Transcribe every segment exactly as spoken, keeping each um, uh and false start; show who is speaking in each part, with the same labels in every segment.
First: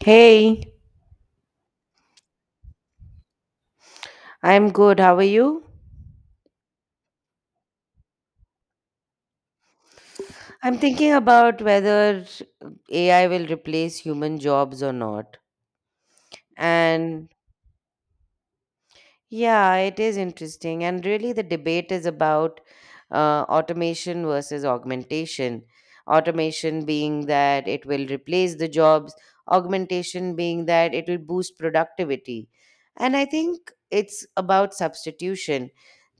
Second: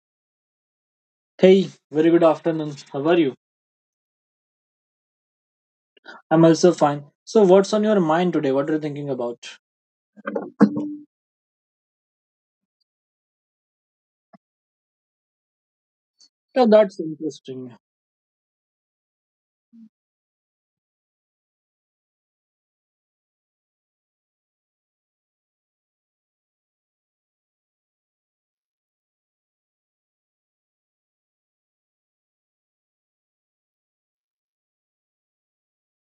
Speaker 1: Hey,
Speaker 2: Hey, very good afternoon. How are you?
Speaker 1: I'm good. How are you?
Speaker 2: I'm also fine. So, what's on your mind today? What are you thinking about?
Speaker 1: I'm thinking about whether A I will replace human jobs or not.
Speaker 2: Yeah, that's
Speaker 1: And
Speaker 2: interesting.
Speaker 1: Yeah, it is interesting. And really, the debate is about uh, automation versus augmentation. Automation being that it will replace the jobs, augmentation being that it will boost productivity. And I think it's about substitution.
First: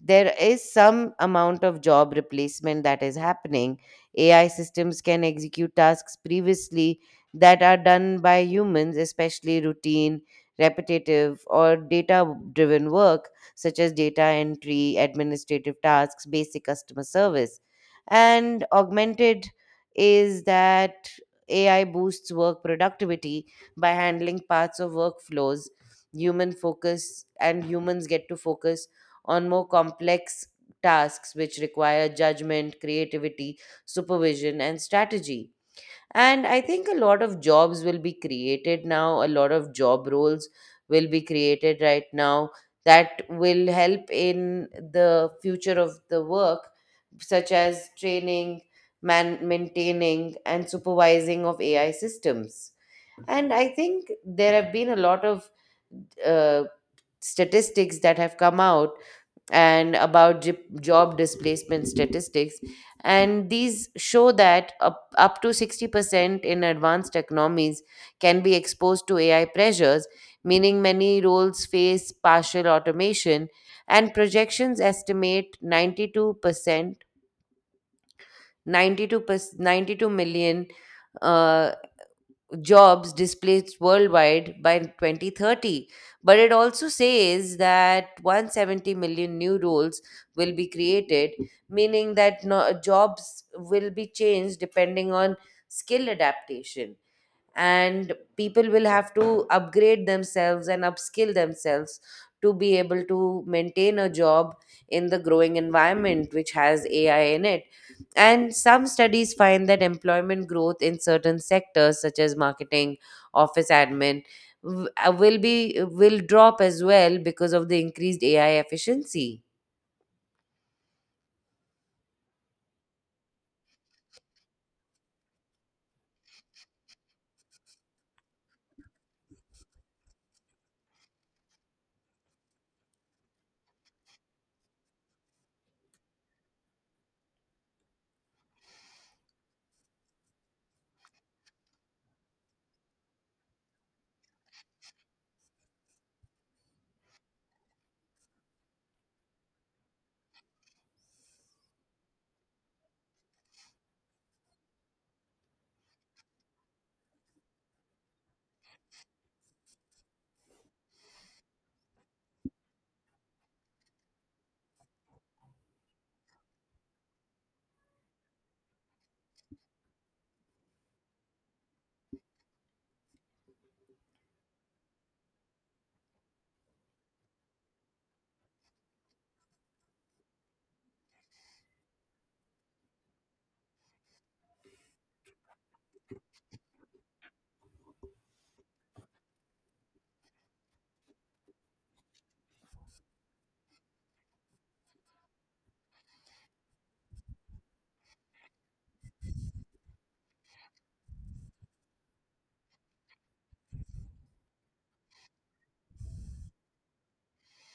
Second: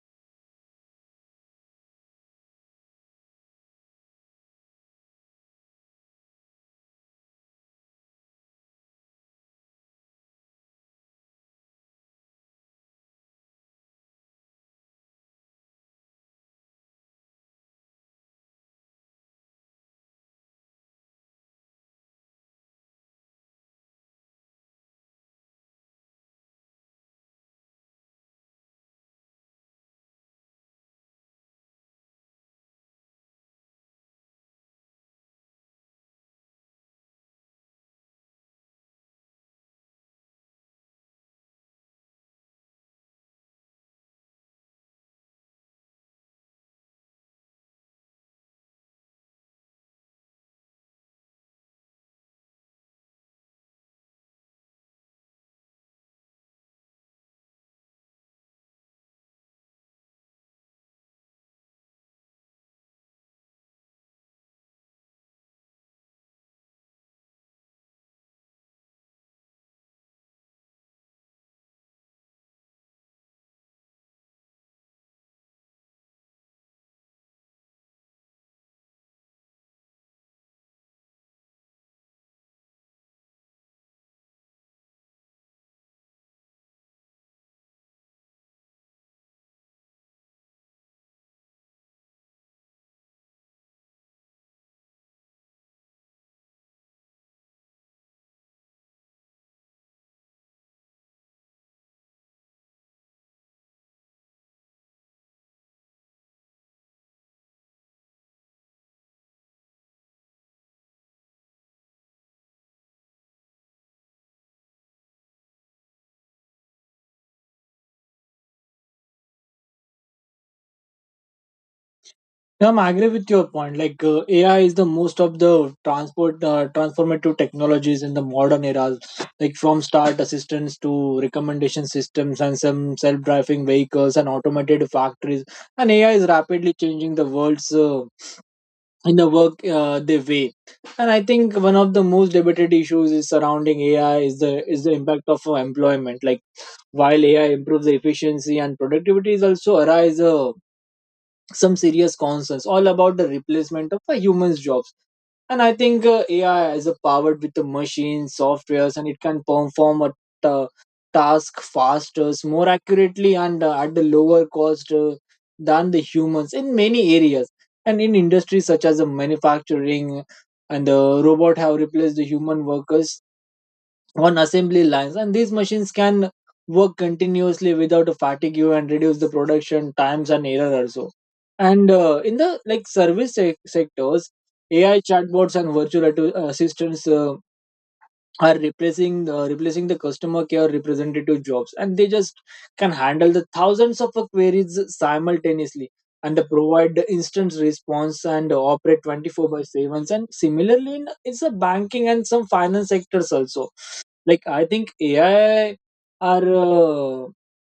Speaker 1: There is some amount of job replacement that is happening. A I systems can execute tasks previously that are done by humans, especially routine repetitive, or data driven work, such as data entry, administrative tasks, basic customer service. And augmented is that A I boosts work productivity by handling parts of workflows, human focus, and humans get to focus on more complex tasks which require judgment, creativity, supervision, and strategy. And I think a lot of jobs will be created now, a lot of job roles will be created right now that will help in the future of the work, such as training, man- maintaining, and supervising of A I systems. And I think there have been a lot of uh, statistics that have come out and about j- job displacement statistics. And these show that up, up to sixty percent in advanced economies can be exposed to A I pressures, meaning many roles face partial automation. And projections estimate ninety-two percent, ninety-two, ninety-two million uh, jobs displaced worldwide by twenty thirty. But it also says that one hundred seventy million new roles will be created, meaning that no, jobs will be changed depending on skill adaptation. And people will have to upgrade themselves and upskill themselves to be able to maintain a job in the growing environment which has A I in it. And some studies find that employment growth in certain sectors, such as marketing, office admin, w- uh, will be will drop as well because of the increased A I efficiency.
Speaker 2: Yeah, I agree with your point. Like uh, A I is the most of the transport uh, transformative technologies in the modern era, like from start assistance to recommendation systems and some self-driving vehicles and automated factories. And A I is rapidly changing the world's uh, in the work uh, they weigh. And I think one of the most debated issues is surrounding A I is the is the impact of uh, employment. Like while A I improves the efficiency and productivity, is also arise a some serious concerns all about the replacement of a human's jobs. And I think uh, AI is a powered with the machines softwares, and it can perform a ta- task faster, more accurately, and uh, at the lower cost, uh, than the humans in many areas and in industries such as the manufacturing, and the robot have replaced the human workers on assembly lines, and these machines can work continuously without a fatigue you and reduce the production times and error also. And uh, in the like service sec- sectors, AI chatbots and virtual atto- assistants uh, are replacing uh, replacing the customer care representative jobs, and they just can handle the thousands of queries simultaneously, and they provide the instant response and operate twenty-four by seven. And similarly in, it's a banking and some finance sectors also, like I think ai are uh,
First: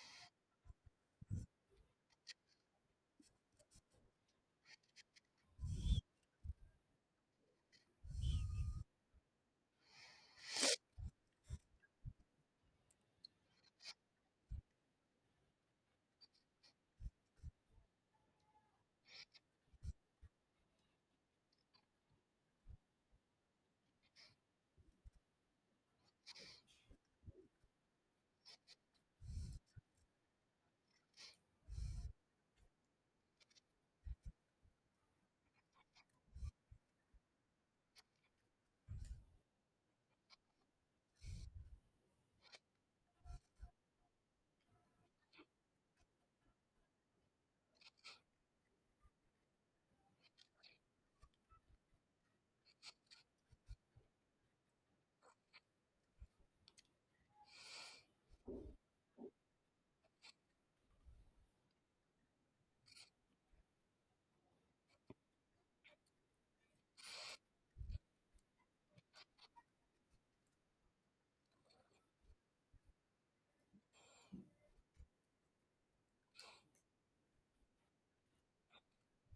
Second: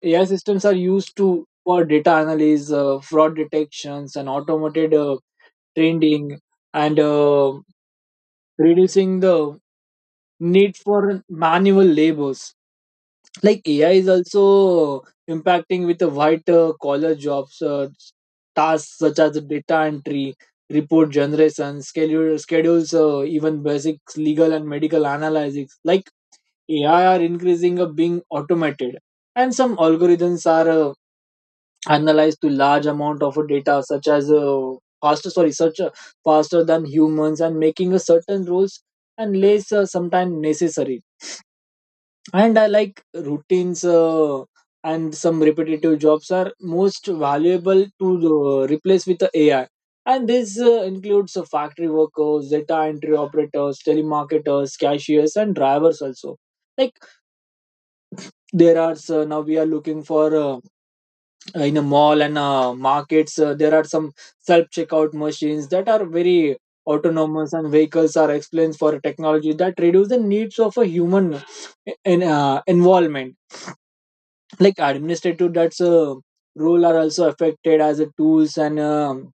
Speaker 2: AI systems are used to for data analysis, uh, fraud detections, and automated uh, trending, and uh, reducing the need for manual labors. Like AI is also impacting with the white uh, collar jobs, uh, tasks such as data entry, report generation, schedule schedules, uh, even basic legal and medical analysis. Like A I are increasing of being automated, and some algorithms are uh, analyzed to large amount of data, such as uh, faster sorry, such uh, faster than humans, and making a certain rules and less uh, sometimes necessary. And I like routines. Uh, and some repetitive jobs are most valuable to uh, replace with the A I. And this uh, includes uh, factory workers, data entry operators, telemarketers, cashiers, and drivers also. Like there are so now we are looking for uh, in a mall and uh, markets, uh, there are some self checkout machines that are very autonomous, and vehicles are explained for technology that reduce the needs of a human eh, in, uh, involvement. Like administrative that's a role are also affected as a tools and um,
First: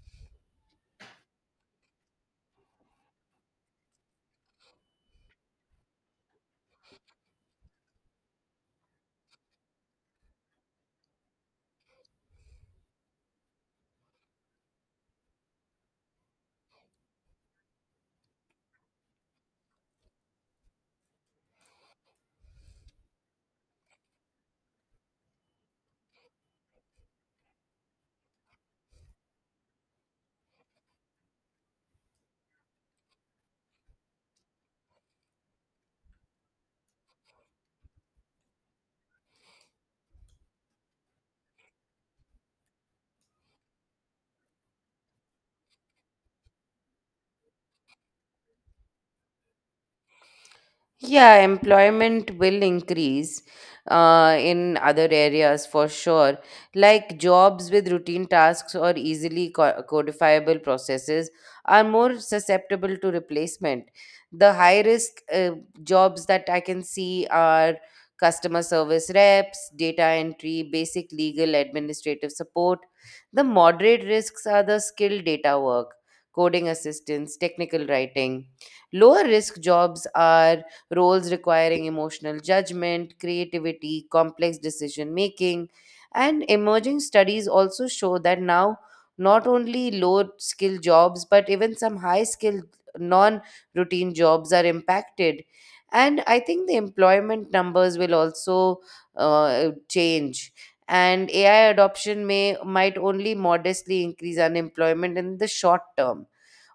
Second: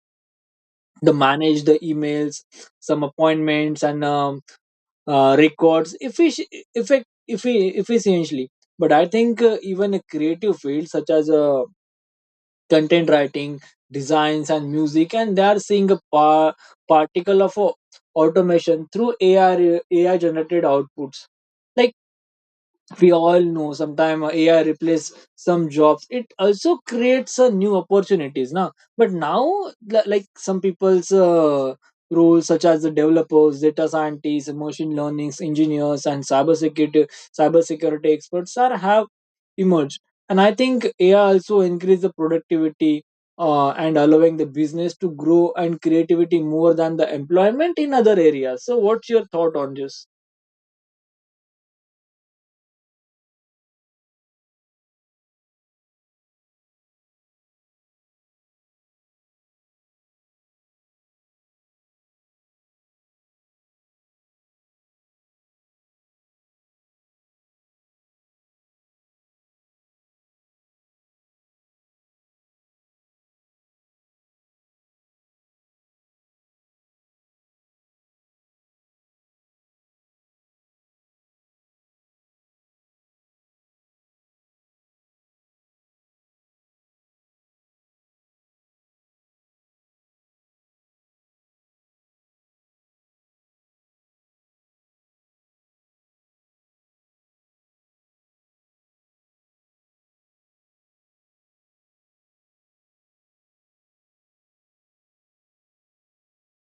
Speaker 2: the manage the emails, some appointments, and um, uh, records effic- effect effi- efficiently. But I think uh, even a creative field such as a content writing, designs, and music, and they are seeing a par- particle of uh, automation through A I A I generated outputs. Like we all know sometimes AI replace some jobs, it also creates a new opportunities now. But now, li- like some people's uh, roles such as the developers, data scientists, machine learning engineers, and cyber security cyber security experts are have emerged. And I think AI also increase the productivity uh, and allowing the business to grow and creativity more than the employment in other areas. So what's your thought on this?
Speaker 1: Yeah, employment will increase uh, in other areas for sure. Like jobs with routine tasks or easily co- codifiable processes are more susceptible to replacement. The high risk uh, jobs that I can see are customer service reps, data entry, basic legal administrative support. The moderate risks are the skilled data work, coding assistance, technical writing. Lower risk jobs are roles requiring emotional judgment, creativity, complex decision making. And emerging studies also show that now not only low skill jobs, but even some high skilled non routine jobs are impacted. And I think the employment numbers will also uh, change. And A I adoption may might only modestly increase unemployment in the short term,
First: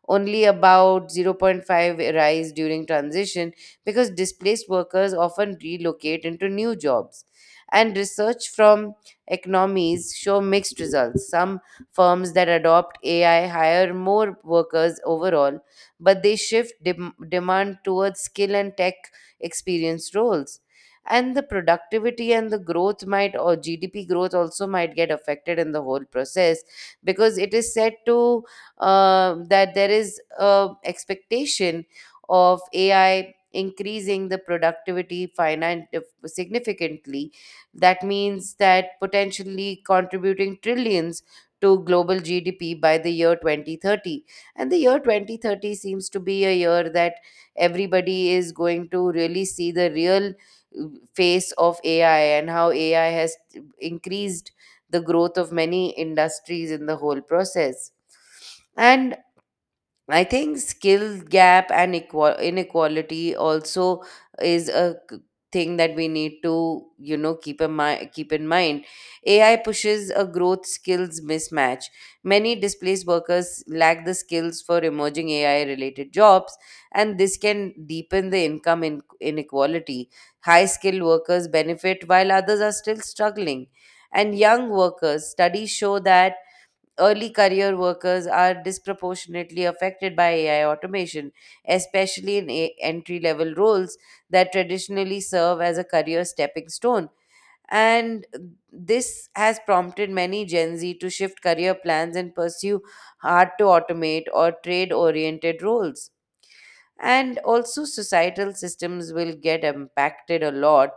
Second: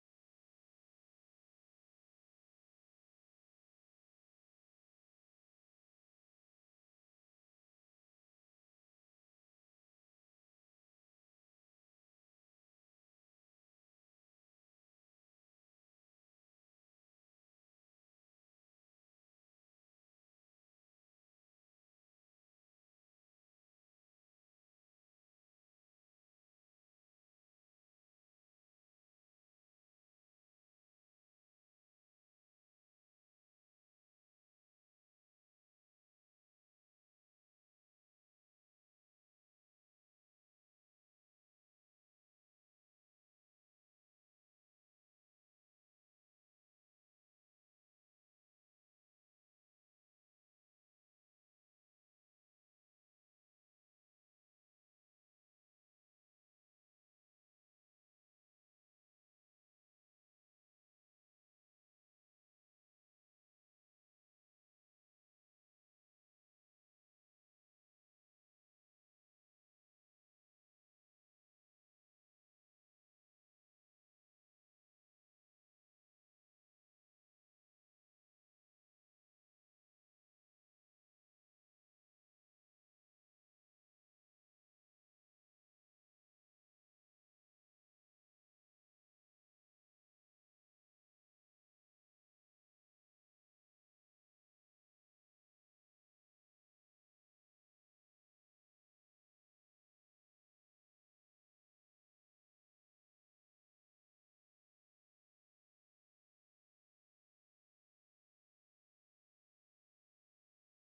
Speaker 1: only about zero point zero point five rise during transition because displaced workers often relocate into new jobs. And research from economies show mixed results. Some firms that adopt A I hire more workers overall, but they shift dem- demand towards skill and tech experienced roles. And the productivity and the growth might, or G D P growth also might get affected in the whole process because it is set to uh, that there is a expectation of A I increasing the productivity finan- significantly. That means that potentially contributing trillions to global G D P by the year twenty thirty. And the year twenty thirty seems to be a year that everybody is going to really see the real uh, face of A I and how A I has increased the growth of many industries in the whole process. And I think skill gap and equal inequality also is a c- thing that we need to you know keep in mind keep in mind AI pushes a growth skills mismatch. Many displaced workers lack the skills for emerging AI related jobs, and this can deepen the income in- inequality. High skilled workers benefit while others are still struggling. And young workers studies show that early career workers are disproportionately affected by A I automation, especially in a- entry level roles that traditionally serve as a career stepping stone. And this has prompted many Gen Z to shift career plans and pursue hard to automate or trade oriented roles. And also, societal systems will get impacted a lot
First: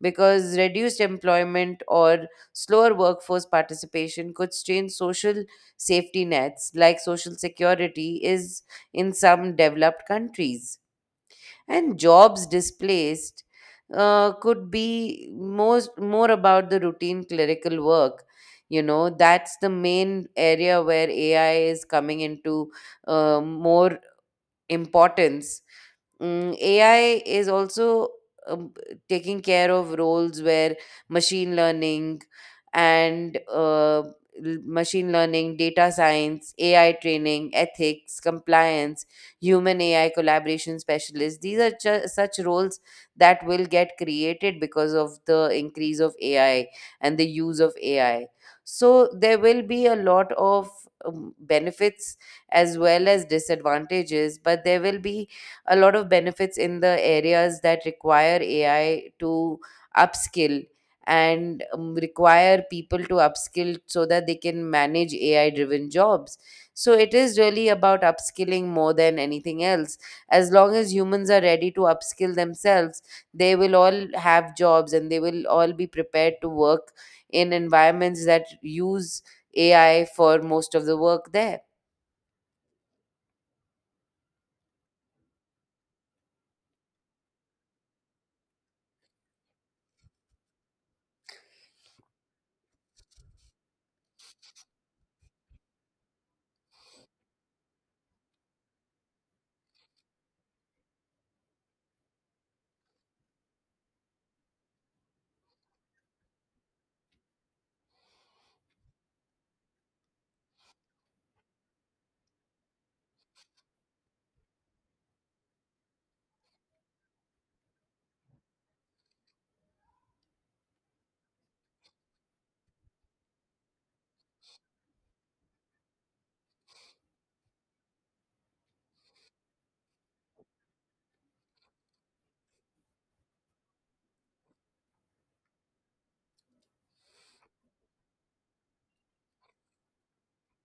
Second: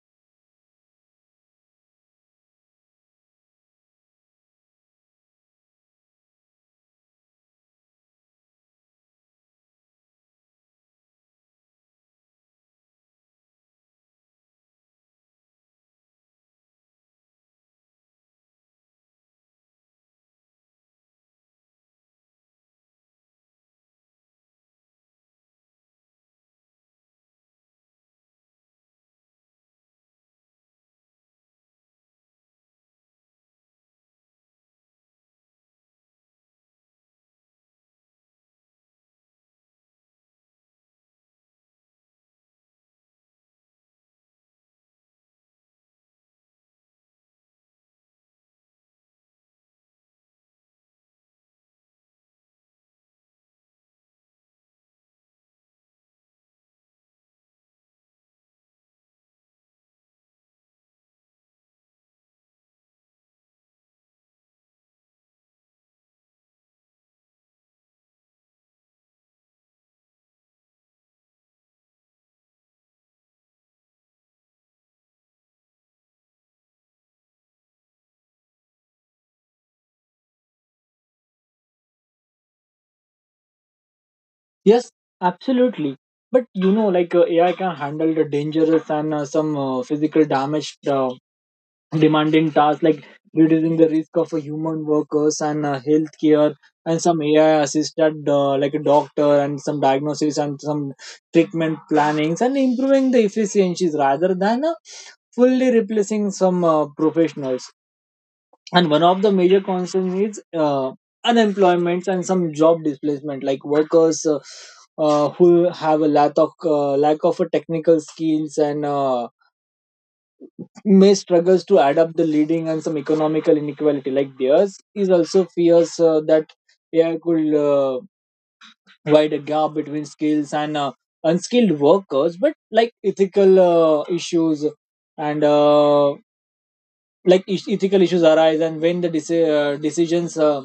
Speaker 1: because reduced employment or slower workforce participation could strain social safety nets like social security is in some developed countries. And jobs displaced uh, could be most more about the routine clerical work. You know, that's the main area where AI is coming into uh, more importance. Mm, A I is also um, taking care of roles where machine learning and uh, l- machine learning, data science, A I training, ethics, compliance, human A I collaboration specialists. These are ju- such roles that will get created because of the increase of A I and the use of A I. So there will be a lot of um, benefits as well as disadvantages, but there will be a lot of benefits in the areas that require A I to upskill, and um, require people to upskill so that they can manage A I driven jobs. So it is really about upskilling more than anything else. As long as humans are ready to upskill themselves, they will all have jobs and they will all be prepared to work in environments that use A I for most of the work there.
Speaker 2: Yes, absolutely. But you know, like uh, A I can handle the dangerous and uh, some uh, physical damage uh, demanding tasks, like reducing the risk of uh, human workers and uh, healthcare, and some A I assisted, uh, like a doctor, and some diagnosis and some treatment plannings, and improving the efficiencies rather than uh, fully replacing some uh, professionals. And one of the major concerns is uh, unemployment and some job displacement, like workers uh, uh, who have a lack of uh, lack of a technical skills, and uh, may struggles to add up the leading and some economical inequality. Like theirs is also fears uh, that A I could uh, wide a gap between skills and uh, unskilled workers. But like ethical uh, issues and uh, like is- ethical issues arise, and when the deci- uh, decisions uh,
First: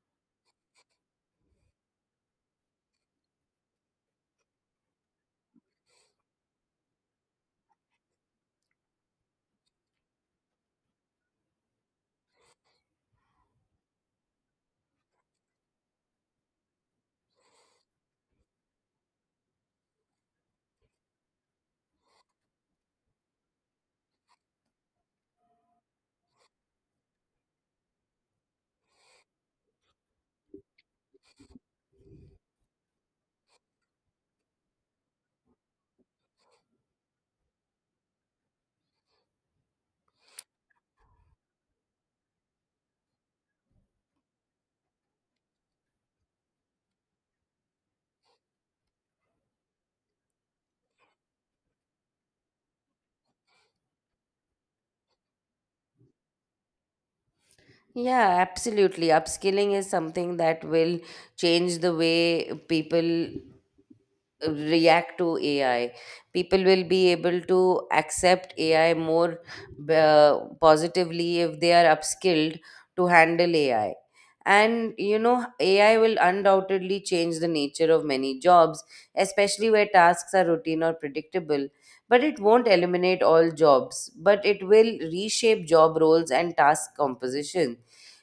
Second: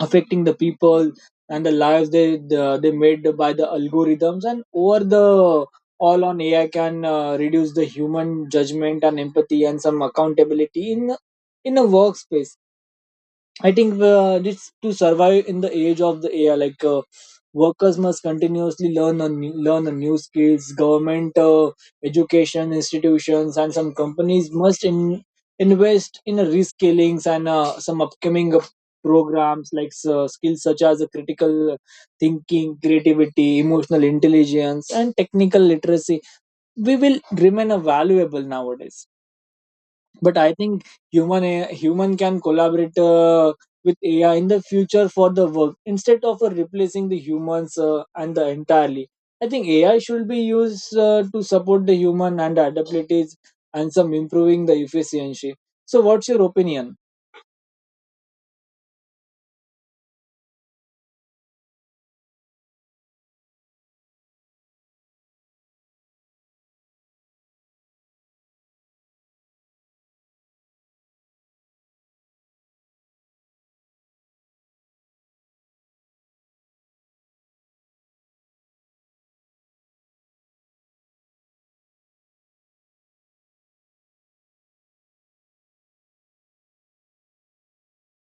Speaker 2: affecting the people and the lives they the, they made by the algorithms, and over the all on AI can uh, reduce the human judgment and empathy and some accountability in in a workspace. I think uh, this to survive in the age of the A I, like uh, workers must continuously learn a new, learn a new skills. Government, uh, education institutions, and some companies must in, invest in a reskillings and uh, some upcoming uh, programs, like uh, skills such as uh, critical thinking, creativity, emotional intelligence, and technical literacy. We will remain a valuable nowadays. But I think human a- human can collaborate uh, with AI in the future for the work instead of uh, replacing the humans uh, and the entirely. I think AI should be used uh, to support the human and adaptabilities and some improving the efficiency. So what's your opinion?
Speaker 1: Yeah, absolutely. Upskilling is something that will change the way people react to A I. People will be able to accept A I more uh, positively if they are upskilled to handle A I. And you know, A I will undoubtedly change the nature of many jobs, especially where tasks are routine or predictable. But it won't eliminate all jobs, but it will reshape job roles and task composition.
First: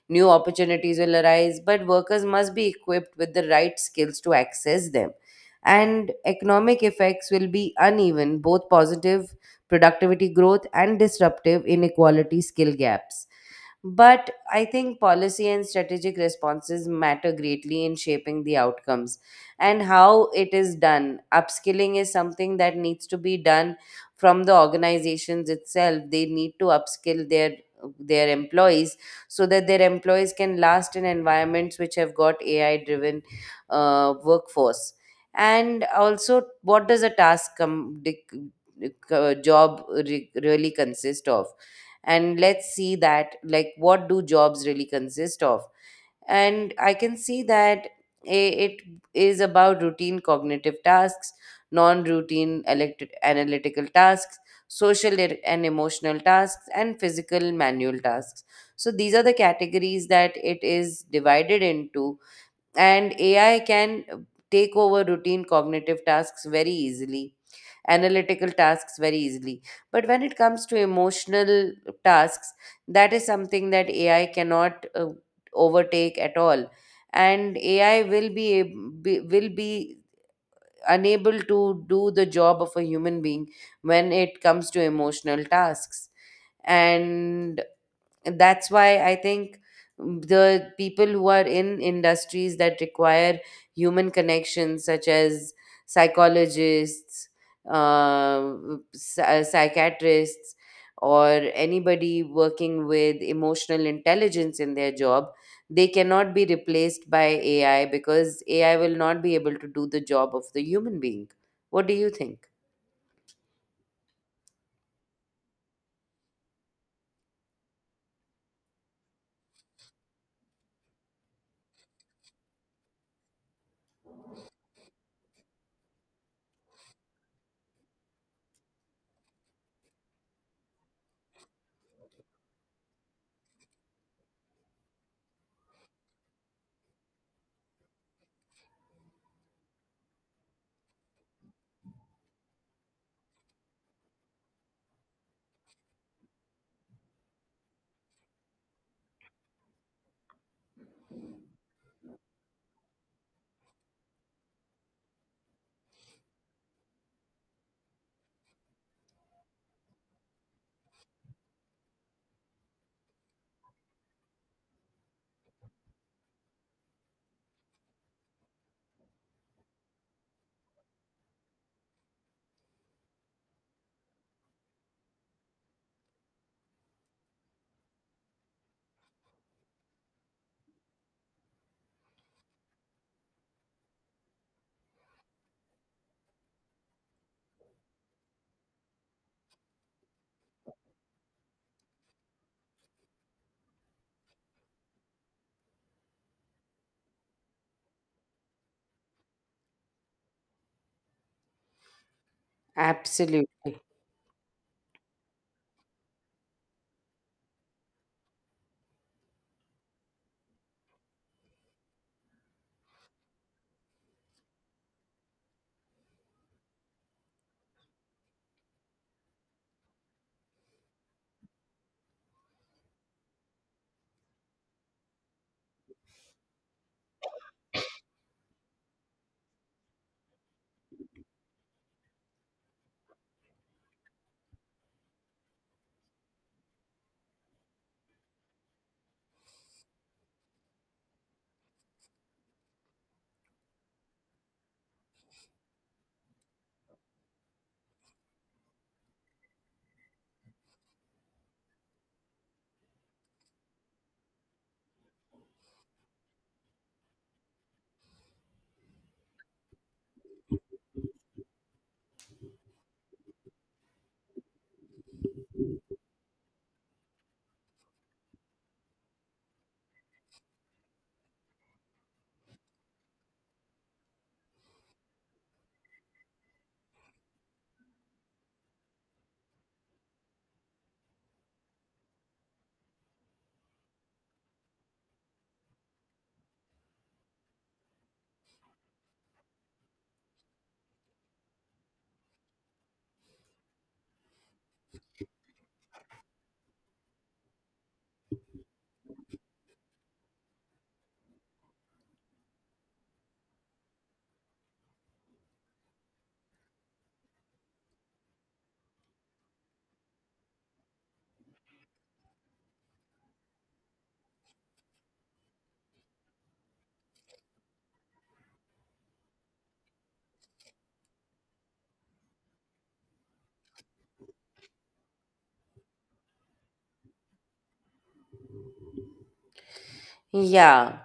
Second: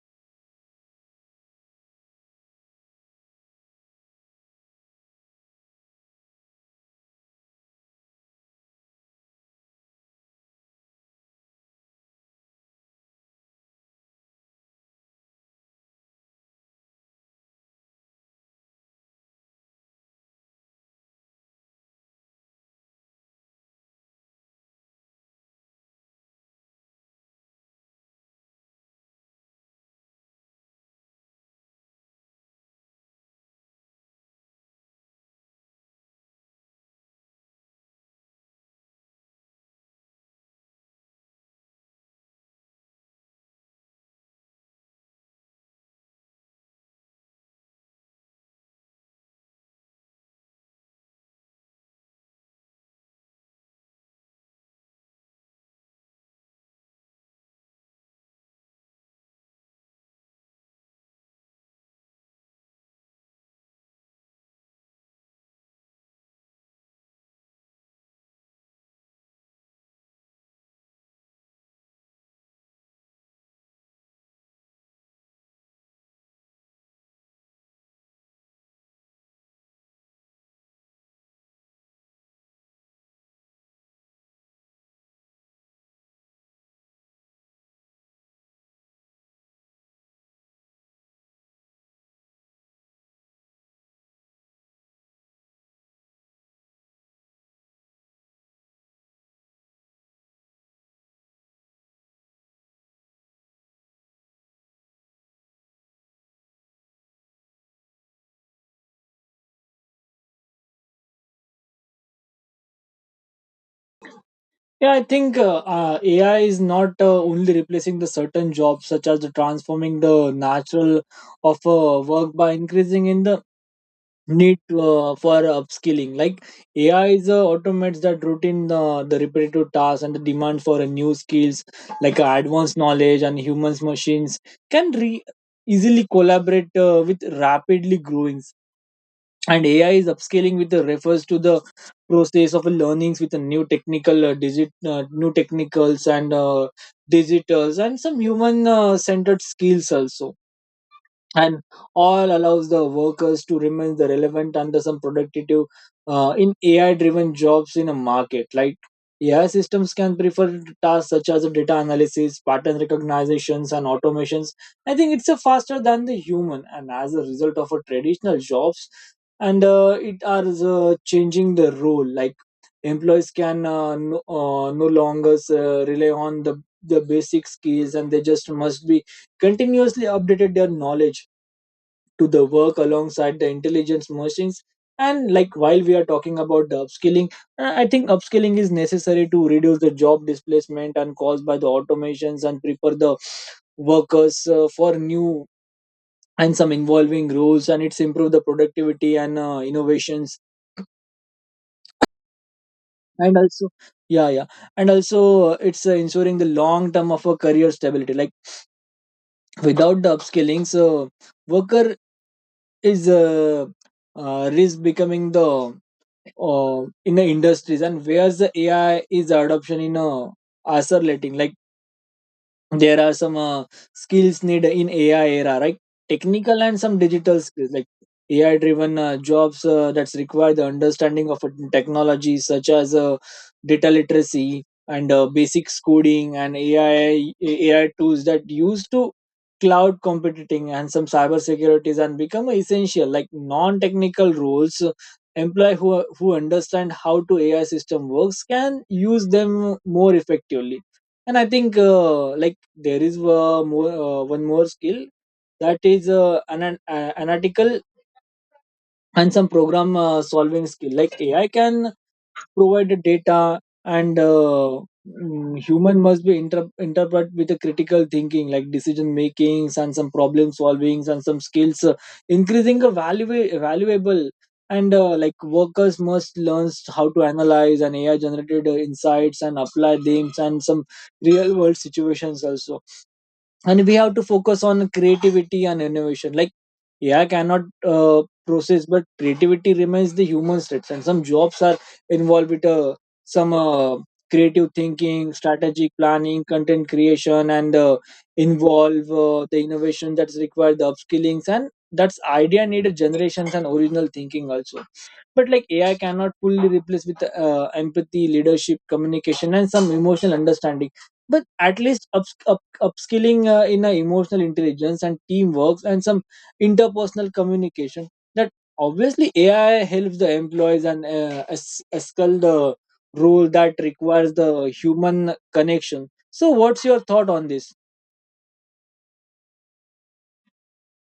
Speaker 1: New opportunities will arise, but workers must be equipped with the right skills to access them, and economic effects will be uneven, both positive productivity growth and disruptive inequality skill gaps. But I think policy and strategic responses matter greatly in shaping the outcomes and how it is done. Upskilling is something that needs to be done from the organizations itself. They need to upskill their their employees so that their employees can last in environments which have got A I driven uh, workforce. And also, what does a task come, dic- dic- uh, job re- really consist of? And let's see that, like, what do jobs really consist of. And I can see that i- it is about routine cognitive tasks, non-routine elect- analytical tasks, social e- and emotional tasks, and physical manual tasks. So these are the categories that it is divided into. And AI can take over routine cognitive tasks very easily, analytical tasks very easily. But when it comes to emotional tasks, that is something that A I cannot uh, overtake at all. And A I will be, ab- be will be unable to do the job of a human being when it comes to emotional tasks. And that's why I think the people who are in industries that require human connections such as psychologists, uh, psy- psychiatrists, or anybody working with emotional intelligence in their job, they cannot be replaced by AI because AI will not be able to do the job of the human being. What do you think?
Speaker 2: Yeah, I think uh, uh, AI is not uh, only replacing the certain jobs such as the transforming the natural of uh, work by increasing in the need uh, for upskilling. Like AI is uh, automates that routine uh, the repetitive tasks and the demand for a new skills, like uh, advanced knowledge and humans machines can re- easily collaborate uh, with rapidly growing. And AI is upscaling with the refers to the process of learnings with a new technical uh, digit uh, new technicals and uh, digitals and some human uh, centered skills also. And all allows the workers to remain the relevant under some productive uh, in A I driven jobs in a market. Like A I systems can prefer tasks such as data analysis, pattern recognitions, and automations. I think it's a faster than the human, and as a result of a traditional jobs, and uh, it are uh, changing the role. Like employees can uh, no, uh, no longer uh, rely on the the basic skills, and they just must be continuously updated their knowledge to the work alongside the intelligence machines. And like while we are talking about the upskilling, uh, I think upskilling is necessary to reduce the job displacement and caused by the automations and prepare the workers uh, for new and some involving roles, and it's improve the productivity and uh, innovations. And
Speaker 1: Absolutely.
Speaker 2: also, yeah, yeah, and also, uh, it's uh, ensuring the long term of a career stability, like without the upskilling so worker is uh, uh, risk becoming the uh, in the industries, and where's the AI is adoption in uh, accelerating. Like there are some uh, skills needed in A I era, right? Technical and some digital skills like A I driven uh, jobs uh, that's require the understanding of a technology such as uh, data literacy and uh, basic coding and A I A I tools that used to cloud computing and some cyber securities and become essential, like non-technical roles, uh, employee who, who understand how to AI system works can use them more effectively. And I think uh, like there is uh, more uh, one more skill, that is uh, an, an analytical and some program uh, solving skill. Like AI can provided data and uh, mm, human must be inter- interpret with a critical thinking, like decision makings and some problem solvings and some skills uh, increasing a value valuable. And uh, like workers must learn how to analyze and AI generated uh, insights and apply them and some real world situations also. And we have to focus on creativity and innovation, like AI cannot uh, process, but creativity remains the human states, and some jobs are involved with uh, some uh, creative thinking, strategic planning, content creation, and uh, involve uh, the innovation that's required the upskillings, and that's idea needed generations and original thinking also. But like AI cannot fully replace with uh, empathy, leadership, communication, and some emotional understanding. But at least up, upskilling uh, in uh, emotional intelligence and teamwork and some interpersonal communication, that obviously AI helps the employees and uh, es- escal the role that requires the human connection. So what's your thought on this?
Speaker 1: Yeah.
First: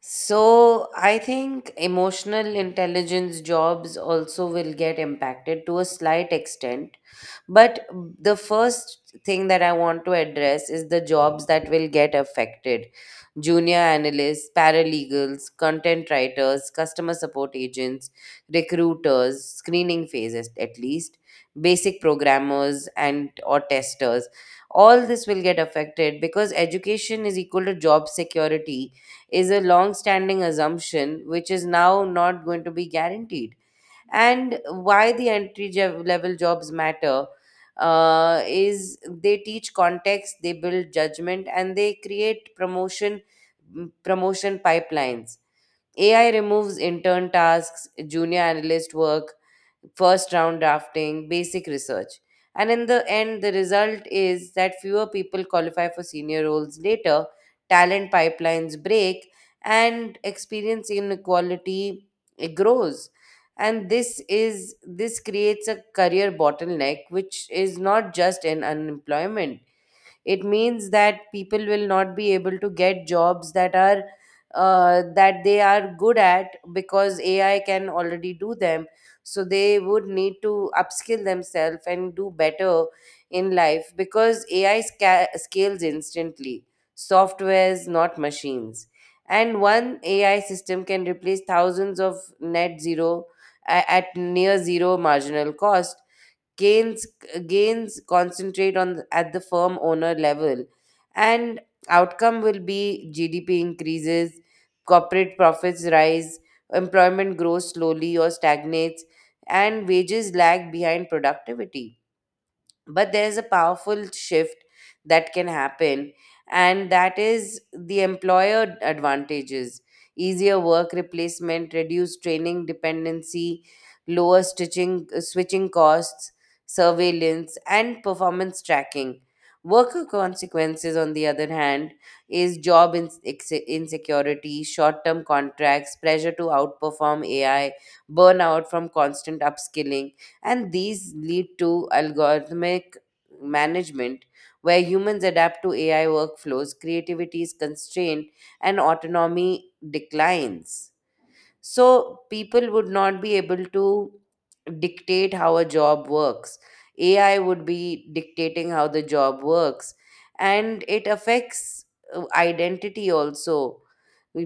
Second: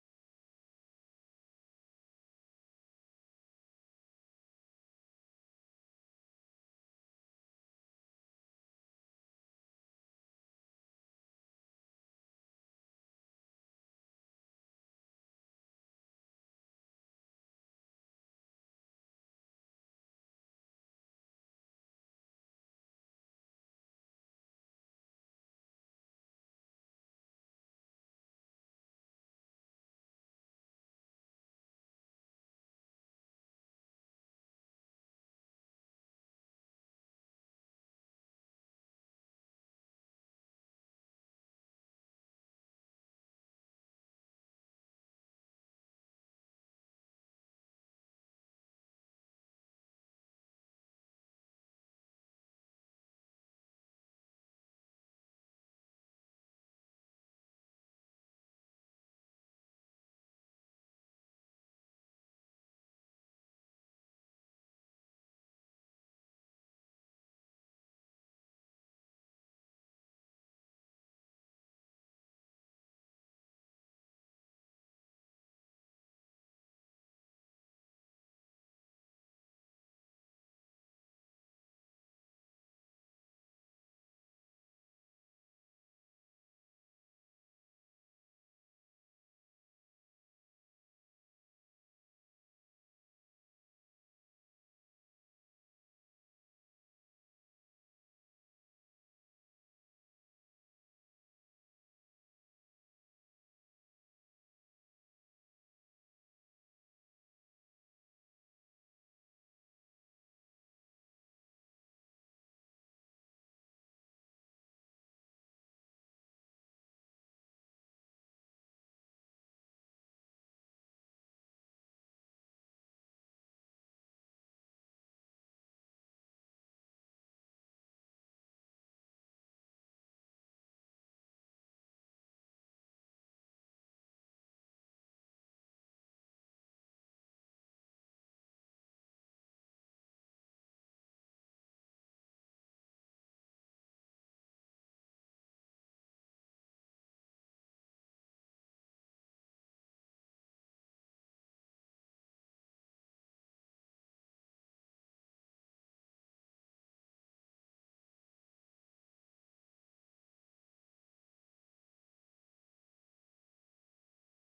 Speaker 1: So I think emotional intelligence jobs also will get impacted to a slight extent, but the first thing that I want to address is the jobs that will get affected: junior analysts, paralegals, content writers, customer support agents, recruiters, screening phases at least, basic programmers and or testers. All this will get affected because education is equal to job security is a long standing assumption which is now not going to be guaranteed. And why the entry je- level jobs matter, uh, is they teach context, they build judgment, and they create promotion mm, promotion pipelines. AI removes intern tasks, junior analyst work, first round drafting, basic research. And in the end, the result is that fewer people qualify for senior roles later, talent pipelines break, and experience inequality it grows. And this is this creates a career bottleneck, which is not just in unemployment. It means that people will not be able to get jobs that are uh, that they are good at because A I can already do them. So they would need to upskill themselves and do better in life because A I sca- scales instantly. Softwares, not machines. And one A I system can replace thousands of net zero a- at near zero marginal cost. Gains gains concentrate on at the firm owner level, and outcome will be GDP increases, corporate profits rise, employment grows slowly or stagnates, and wages lag behind productivity. But there is a powerful shift that can happen, and that is the employer advantages: easier work replacement, reduced training dependency, lower stitching uh, switching costs, surveillance and performance tracking. Worker consequences, on the other hand, is job ins- ex- insecurity, short term contracts, pressure to outperform AI, burnout from constant upskilling. And these lead to algorithmic management, where humans adapt to A I workflows, creativity is constrained, and autonomy declines. So, people would not be able to dictate how a job works. A I would be dictating how the job works. And it affects uh, identity also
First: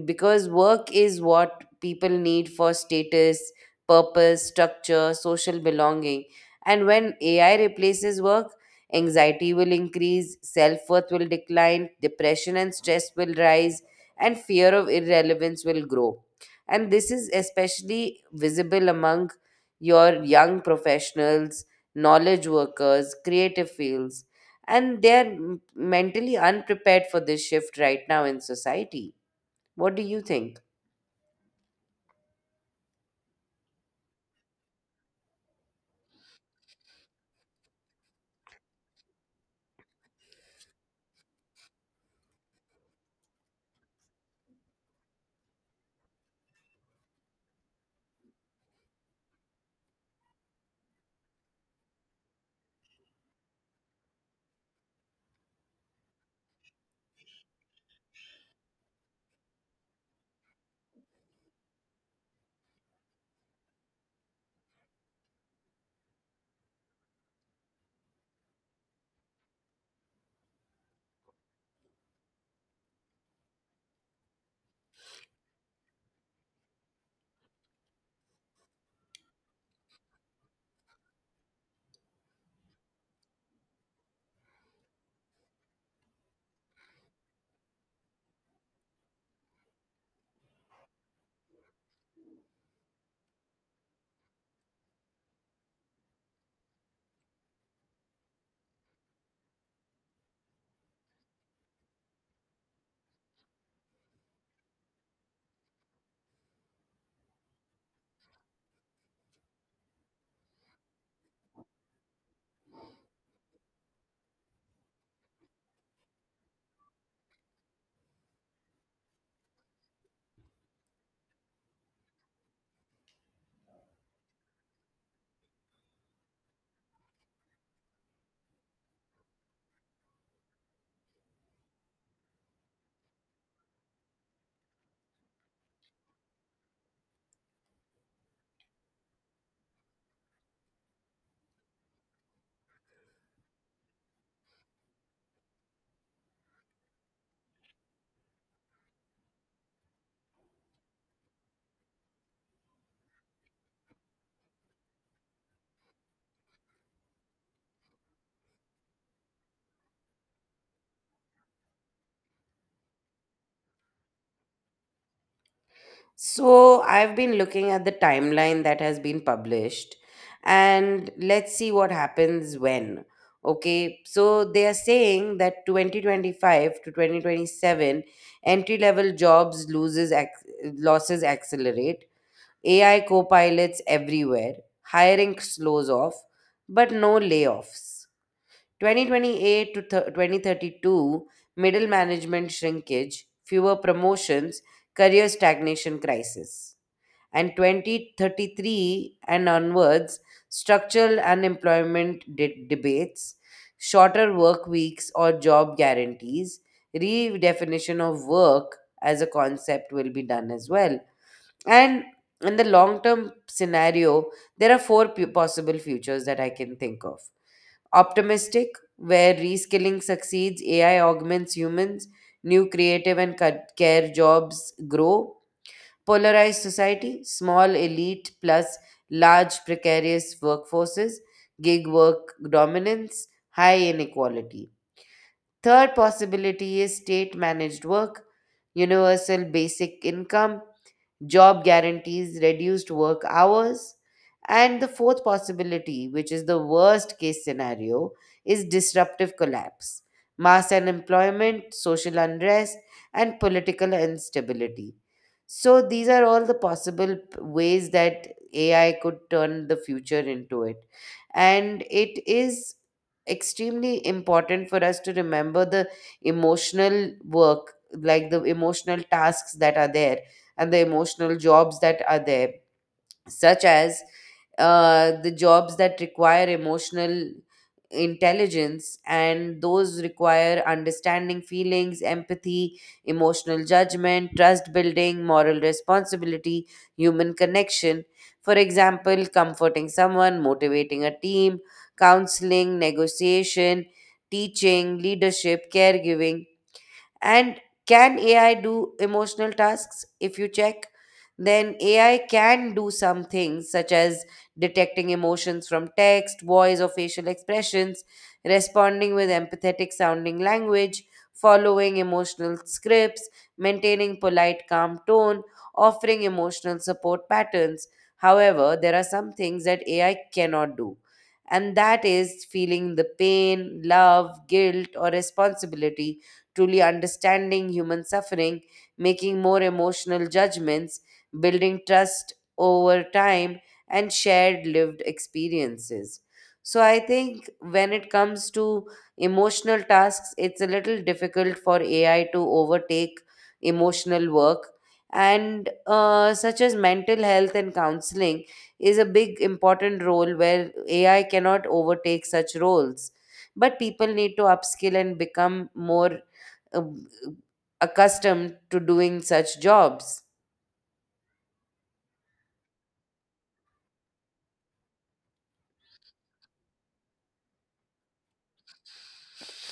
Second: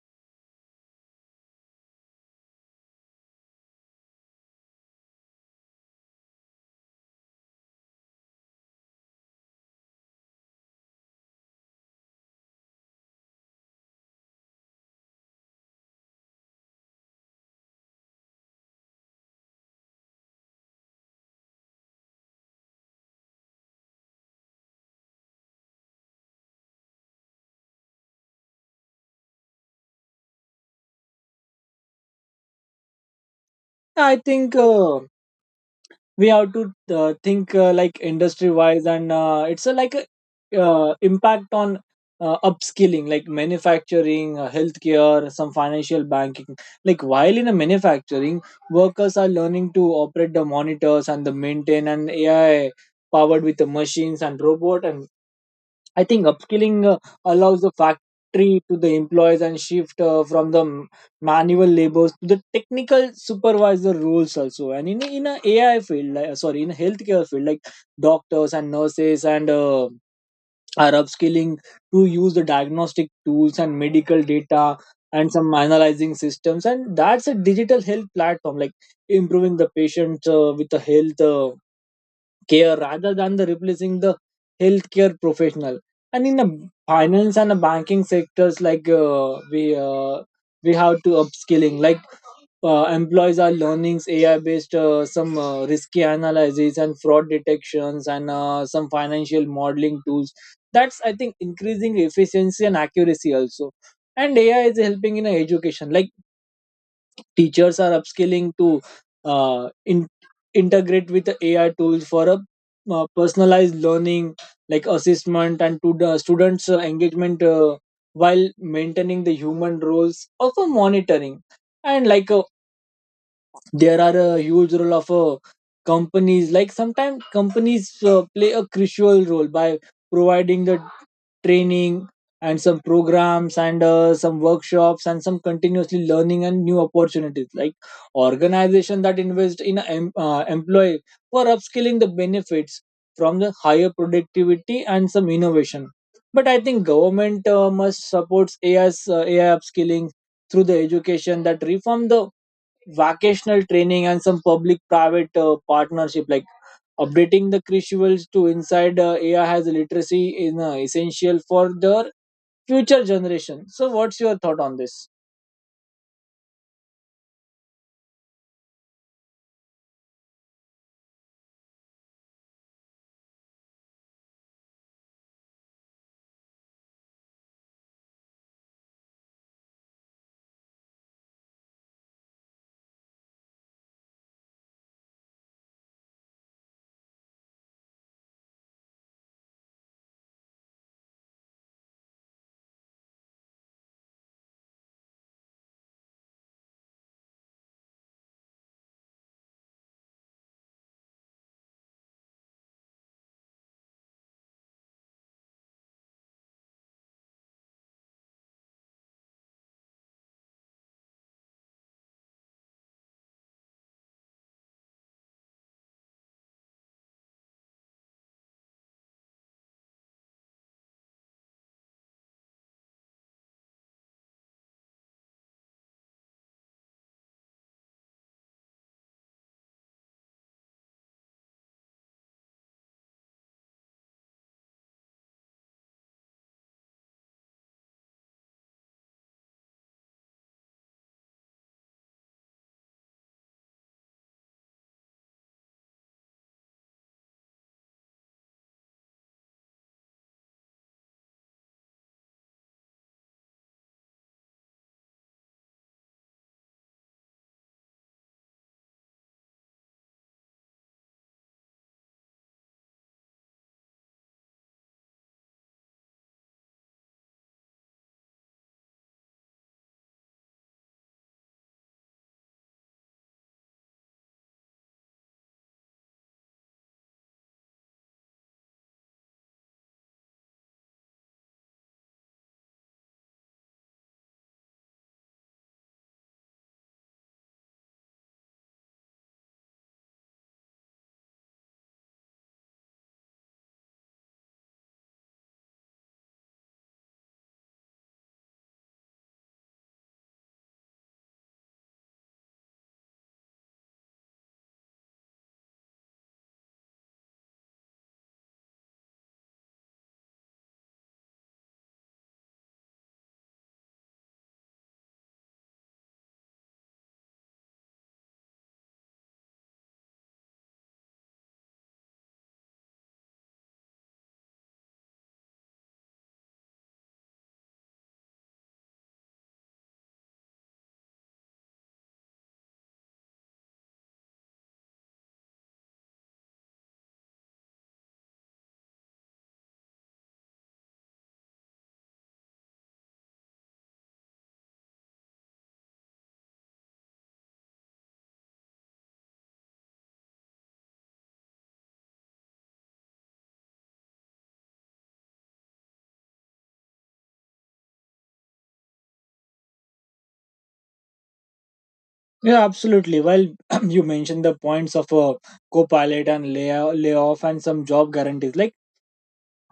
Speaker 1: because work is what people need for status, purpose, structure, social belonging. And when A I replaces work, anxiety will increase, self worth will decline, depression and stress will rise, and fear of irrelevance will grow. And this is especially visible among your young professionals, knowledge workers, creative fields, and they're m- mentally unprepared for this shift right now in society. What do you think?
Speaker 2: I think uh, we have to uh, think uh, like industry wise, and uh, it's a, like a uh, impact on uh, upskilling, like manufacturing, uh, healthcare, some financial banking. Like while in a manufacturing, workers are learning to operate the monitors and the maintain and AI powered with the machines and robot. And I think upskilling uh, allows the factory to the employees and shift uh, from the m- manual labors to the technical supervisor roles also. And in in a AI field, like, uh, sorry, in a healthcare field, like doctors and nurses and uh, are upskilling to use the diagnostic tools and medical data and some analyzing systems, and that's a digital health platform, like improving the patient uh, with the health uh, care rather than the replacing the healthcare professional. And in the finance and the banking sectors, like uh, we uh, we have to upskilling. Like uh, employees are learning A I based uh, some uh, risky analysis and fraud detections and uh, some financial modeling tools. That's, I think, increasing efficiency and accuracy also. And A I is helping in education. Like teachers are upskilling to uh, in, integrate with the ai tools for a uh, personalized learning like assessment and to the students uh, engagement, uh, while maintaining the human roles of a monitoring and like uh, there are a huge role of uh, companies. Like sometimes companies uh, play a crucial role by providing the training and some programs and uh, some workshops and some continuously learning and new opportunities. Like organization that invest in a em- uh, employee for upskilling the benefits from the higher productivity and some innovation. But I think government uh, must supports ai's uh, ai upskilling through the education that reform the vocational training and some public private uh, partnership, like updating the crucibles to inside uh, ai has literacy is uh, essential for their future generation. So what's your thought on this?
Speaker 1: So, I've been looking at the timeline that has been published, and let's see what happens when. Okay, so they are saying that twenty twenty-five to twenty twenty-seven entry level jobs loses ac- losses accelerate, A I co-pilots everywhere, hiring slows off, but no layoffs. twenty twenty-eight to th- twenty thirty-two, middle management shrinkage, fewer promotions, career stagnation crisis. And twenty thirty-three and onwards, structural unemployment de- debates, shorter work weeks or job guarantees, redefinition of work as a concept will be done as well, and in the long term scenario, there are four p- possible futures that I can think of: optimistic, where reskilling succeeds, A I augments humans, new creative and ca- care jobs grow; polarized society, small elite plus large precarious workforces, gig work dominance, high inequality. Third possibility is state managed work, universal basic income, job guarantees, reduced work hours. And the fourth possibility, which is the worst case scenario, is disruptive collapse, mass unemployment, social unrest, and political instability. So, these are all the possible p- ways that A I could turn the future into it. And it is extremely important for us to remember the emotional work, like the emotional tasks that are there and the emotional jobs that are there, such as uh, the jobs that require emotional intelligence, and those require understanding feelings, empathy, emotional judgment, trust building, moral responsibility, human connection. For example, comforting someone, motivating a team, counseling, negotiation, teaching, leadership, caregiving. And can A I do emotional tasks? If you check, then A I can do some things such as detecting emotions from text, voice, or facial expressions, responding with empathetic sounding language, following emotional scripts, maintaining polite, calm tone, offering emotional support patterns. However, there are some things that A I cannot do, and that is feeling the pain, love, guilt, or responsibility, truly understanding human suffering, making more emotional judgments, building trust over time, and shared lived experiences. So, I think when it comes to emotional tasks, it's a little difficult for A I to overtake emotional work. And uh, such as mental health and counseling is a big important role where A I cannot overtake such roles. But people need to upskill and become more uh, accustomed to doing such jobs.
Speaker 2: Yeah, absolutely. Well, you mentioned the points of a co-pilot and lay- layoff and some job guarantees. Like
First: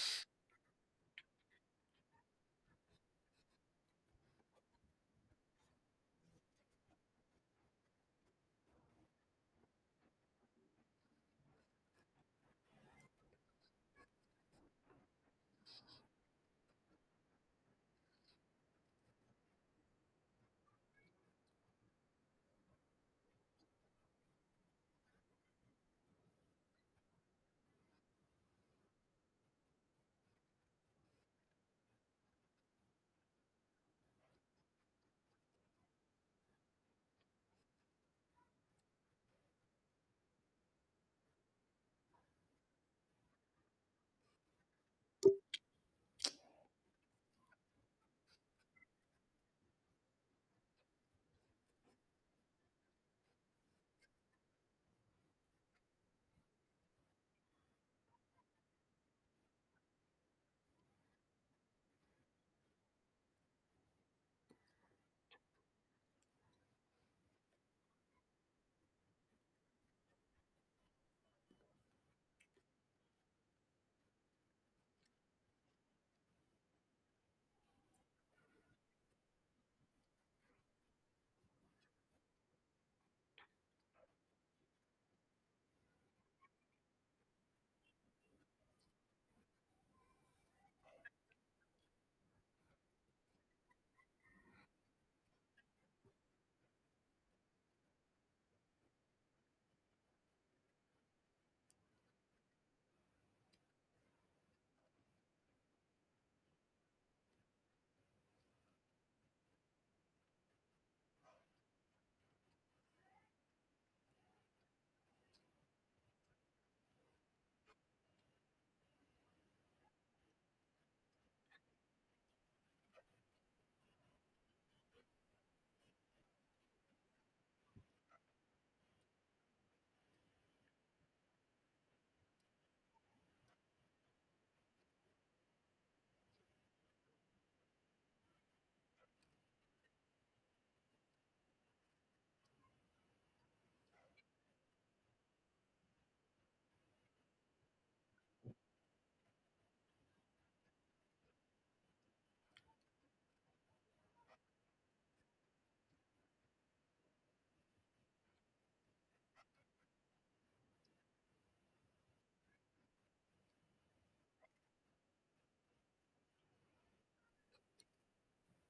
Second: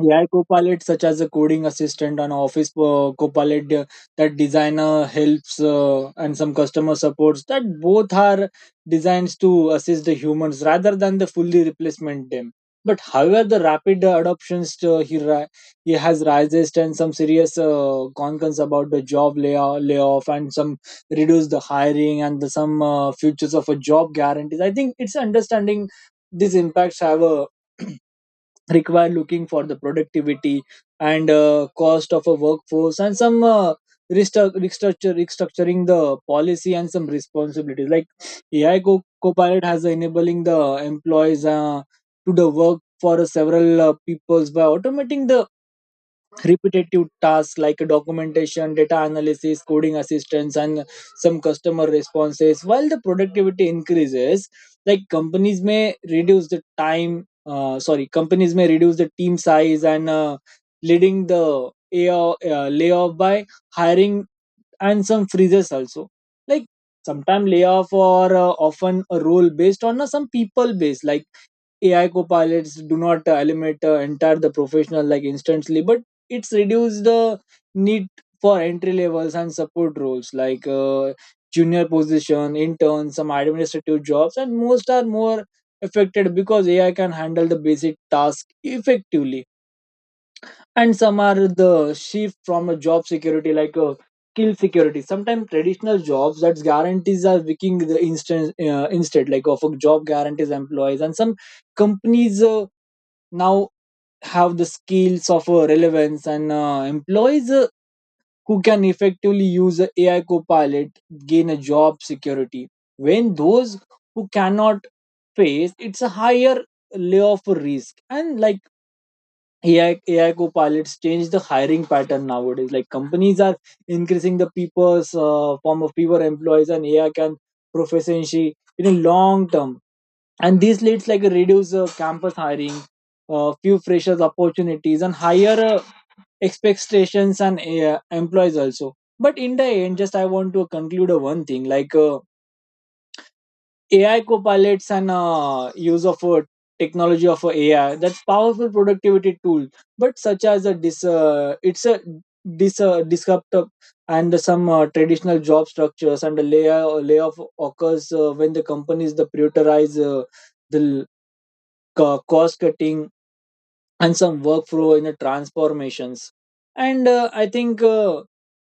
Speaker 2: A I Copilot, such as a coding assistant and Office uh, Copilot, uh, that designer helps uh, and some customer supports, that both are designs to assist the humans rather than the fully replacement them. But however, the rapid uh, adoptions uh, he ri- he has rises and some serious uh, concerns about the job layoff, layoff and some reduce the hiring and the, some uh, futures of a job guarantees. I think it's understanding these impacts have a require looking for the productivity and uh, cost of a workforce and some uh, restruct- restructure, restructuring the policy and some responsibilities. Like ai co- copilot has enabling the employees uh, to the work for several uh, peoples by automating the repetitive tasks like documentation, data analysis, coding assistance, and some customer responses. While the productivity increases, like companies may reduce the time, uh, sorry, companies may reduce the team size and uh, leading the A O, uh, layoff by hiring and some freezes also. Like sometimes layoff or uh, often a role based on uh, some people based. Like A I copilots do not uh, eliminate uh, entire the professional like instantly, but it's reduced the need for entry levels and support roles like uh, junior position, intern, some administrative jobs, and most are more affected because A I can handle the basic task effectively. And some are the shift from a job security like a skill security. Sometimes traditional jobs that's guarantees are weakening the instant uh, instead, like of a job guarantees employees and some companies uh, now have the skills of uh, relevance and uh, employees uh, who can effectively use uh, a AI copilot gain a job security when those who cannot face, it's a higher layoff risk. And like AI, A I copilots change the hiring pattern nowadays. Like companies are increasing the people's uh, form of fewer employees, and A I can proficiency in a long term, and these leads like reduce uh, campus hiring, uh, few freshers opportunities and higher uh, expectations and uh, employees also. But in the end, just I want to conclude uh, one thing, like uh, ai copilots and uh, use of uh, technology of uh, ai, that's powerful productivity tool, but such as a dis uh, it's a dis uh, disruptor and some uh, traditional job structures and the layoff layoff occurs uh, when the companies the prioritize uh, the co- cost cutting and some workflow in the transformations. And uh, I think uh,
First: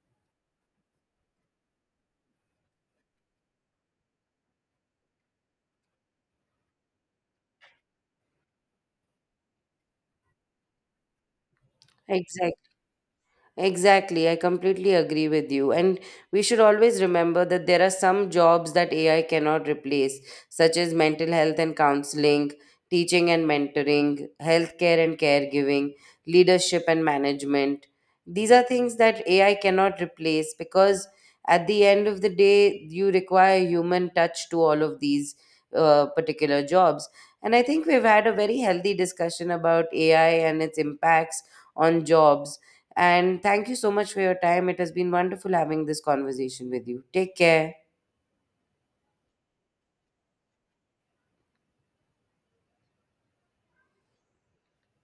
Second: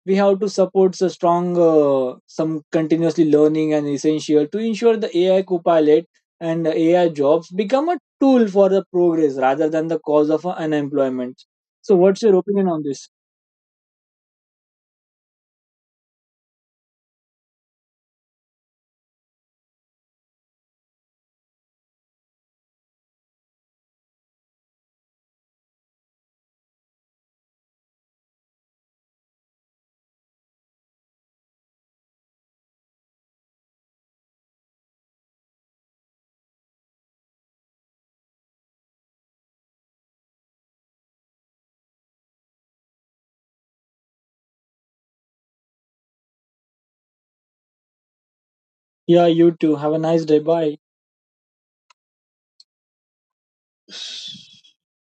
Speaker 2: we have to support the strong uh, some continuously learning and essential to ensure the ai copilot and ai jobs become a tool for the progress rather than the cause of uh, unemployment. So what's your opinion
Speaker 1: Exactly.
Speaker 2: on this?
Speaker 1: Exactly, I completely agree with you. And we should always remember that there are some jobs that A I cannot replace, such as mental health and counseling, teaching and mentoring, healthcare and caregiving, leadership and management. These are things that A I cannot replace because at the end of the day, you require human touch to all of these uh, particular jobs. And I think we've had a very healthy discussion about A I and its impacts on jobs, and thank you so much for your time. It has been wonderful having this conversation with you. Take care.
Speaker 2: Yeah, you too. Have a nice day. Bye.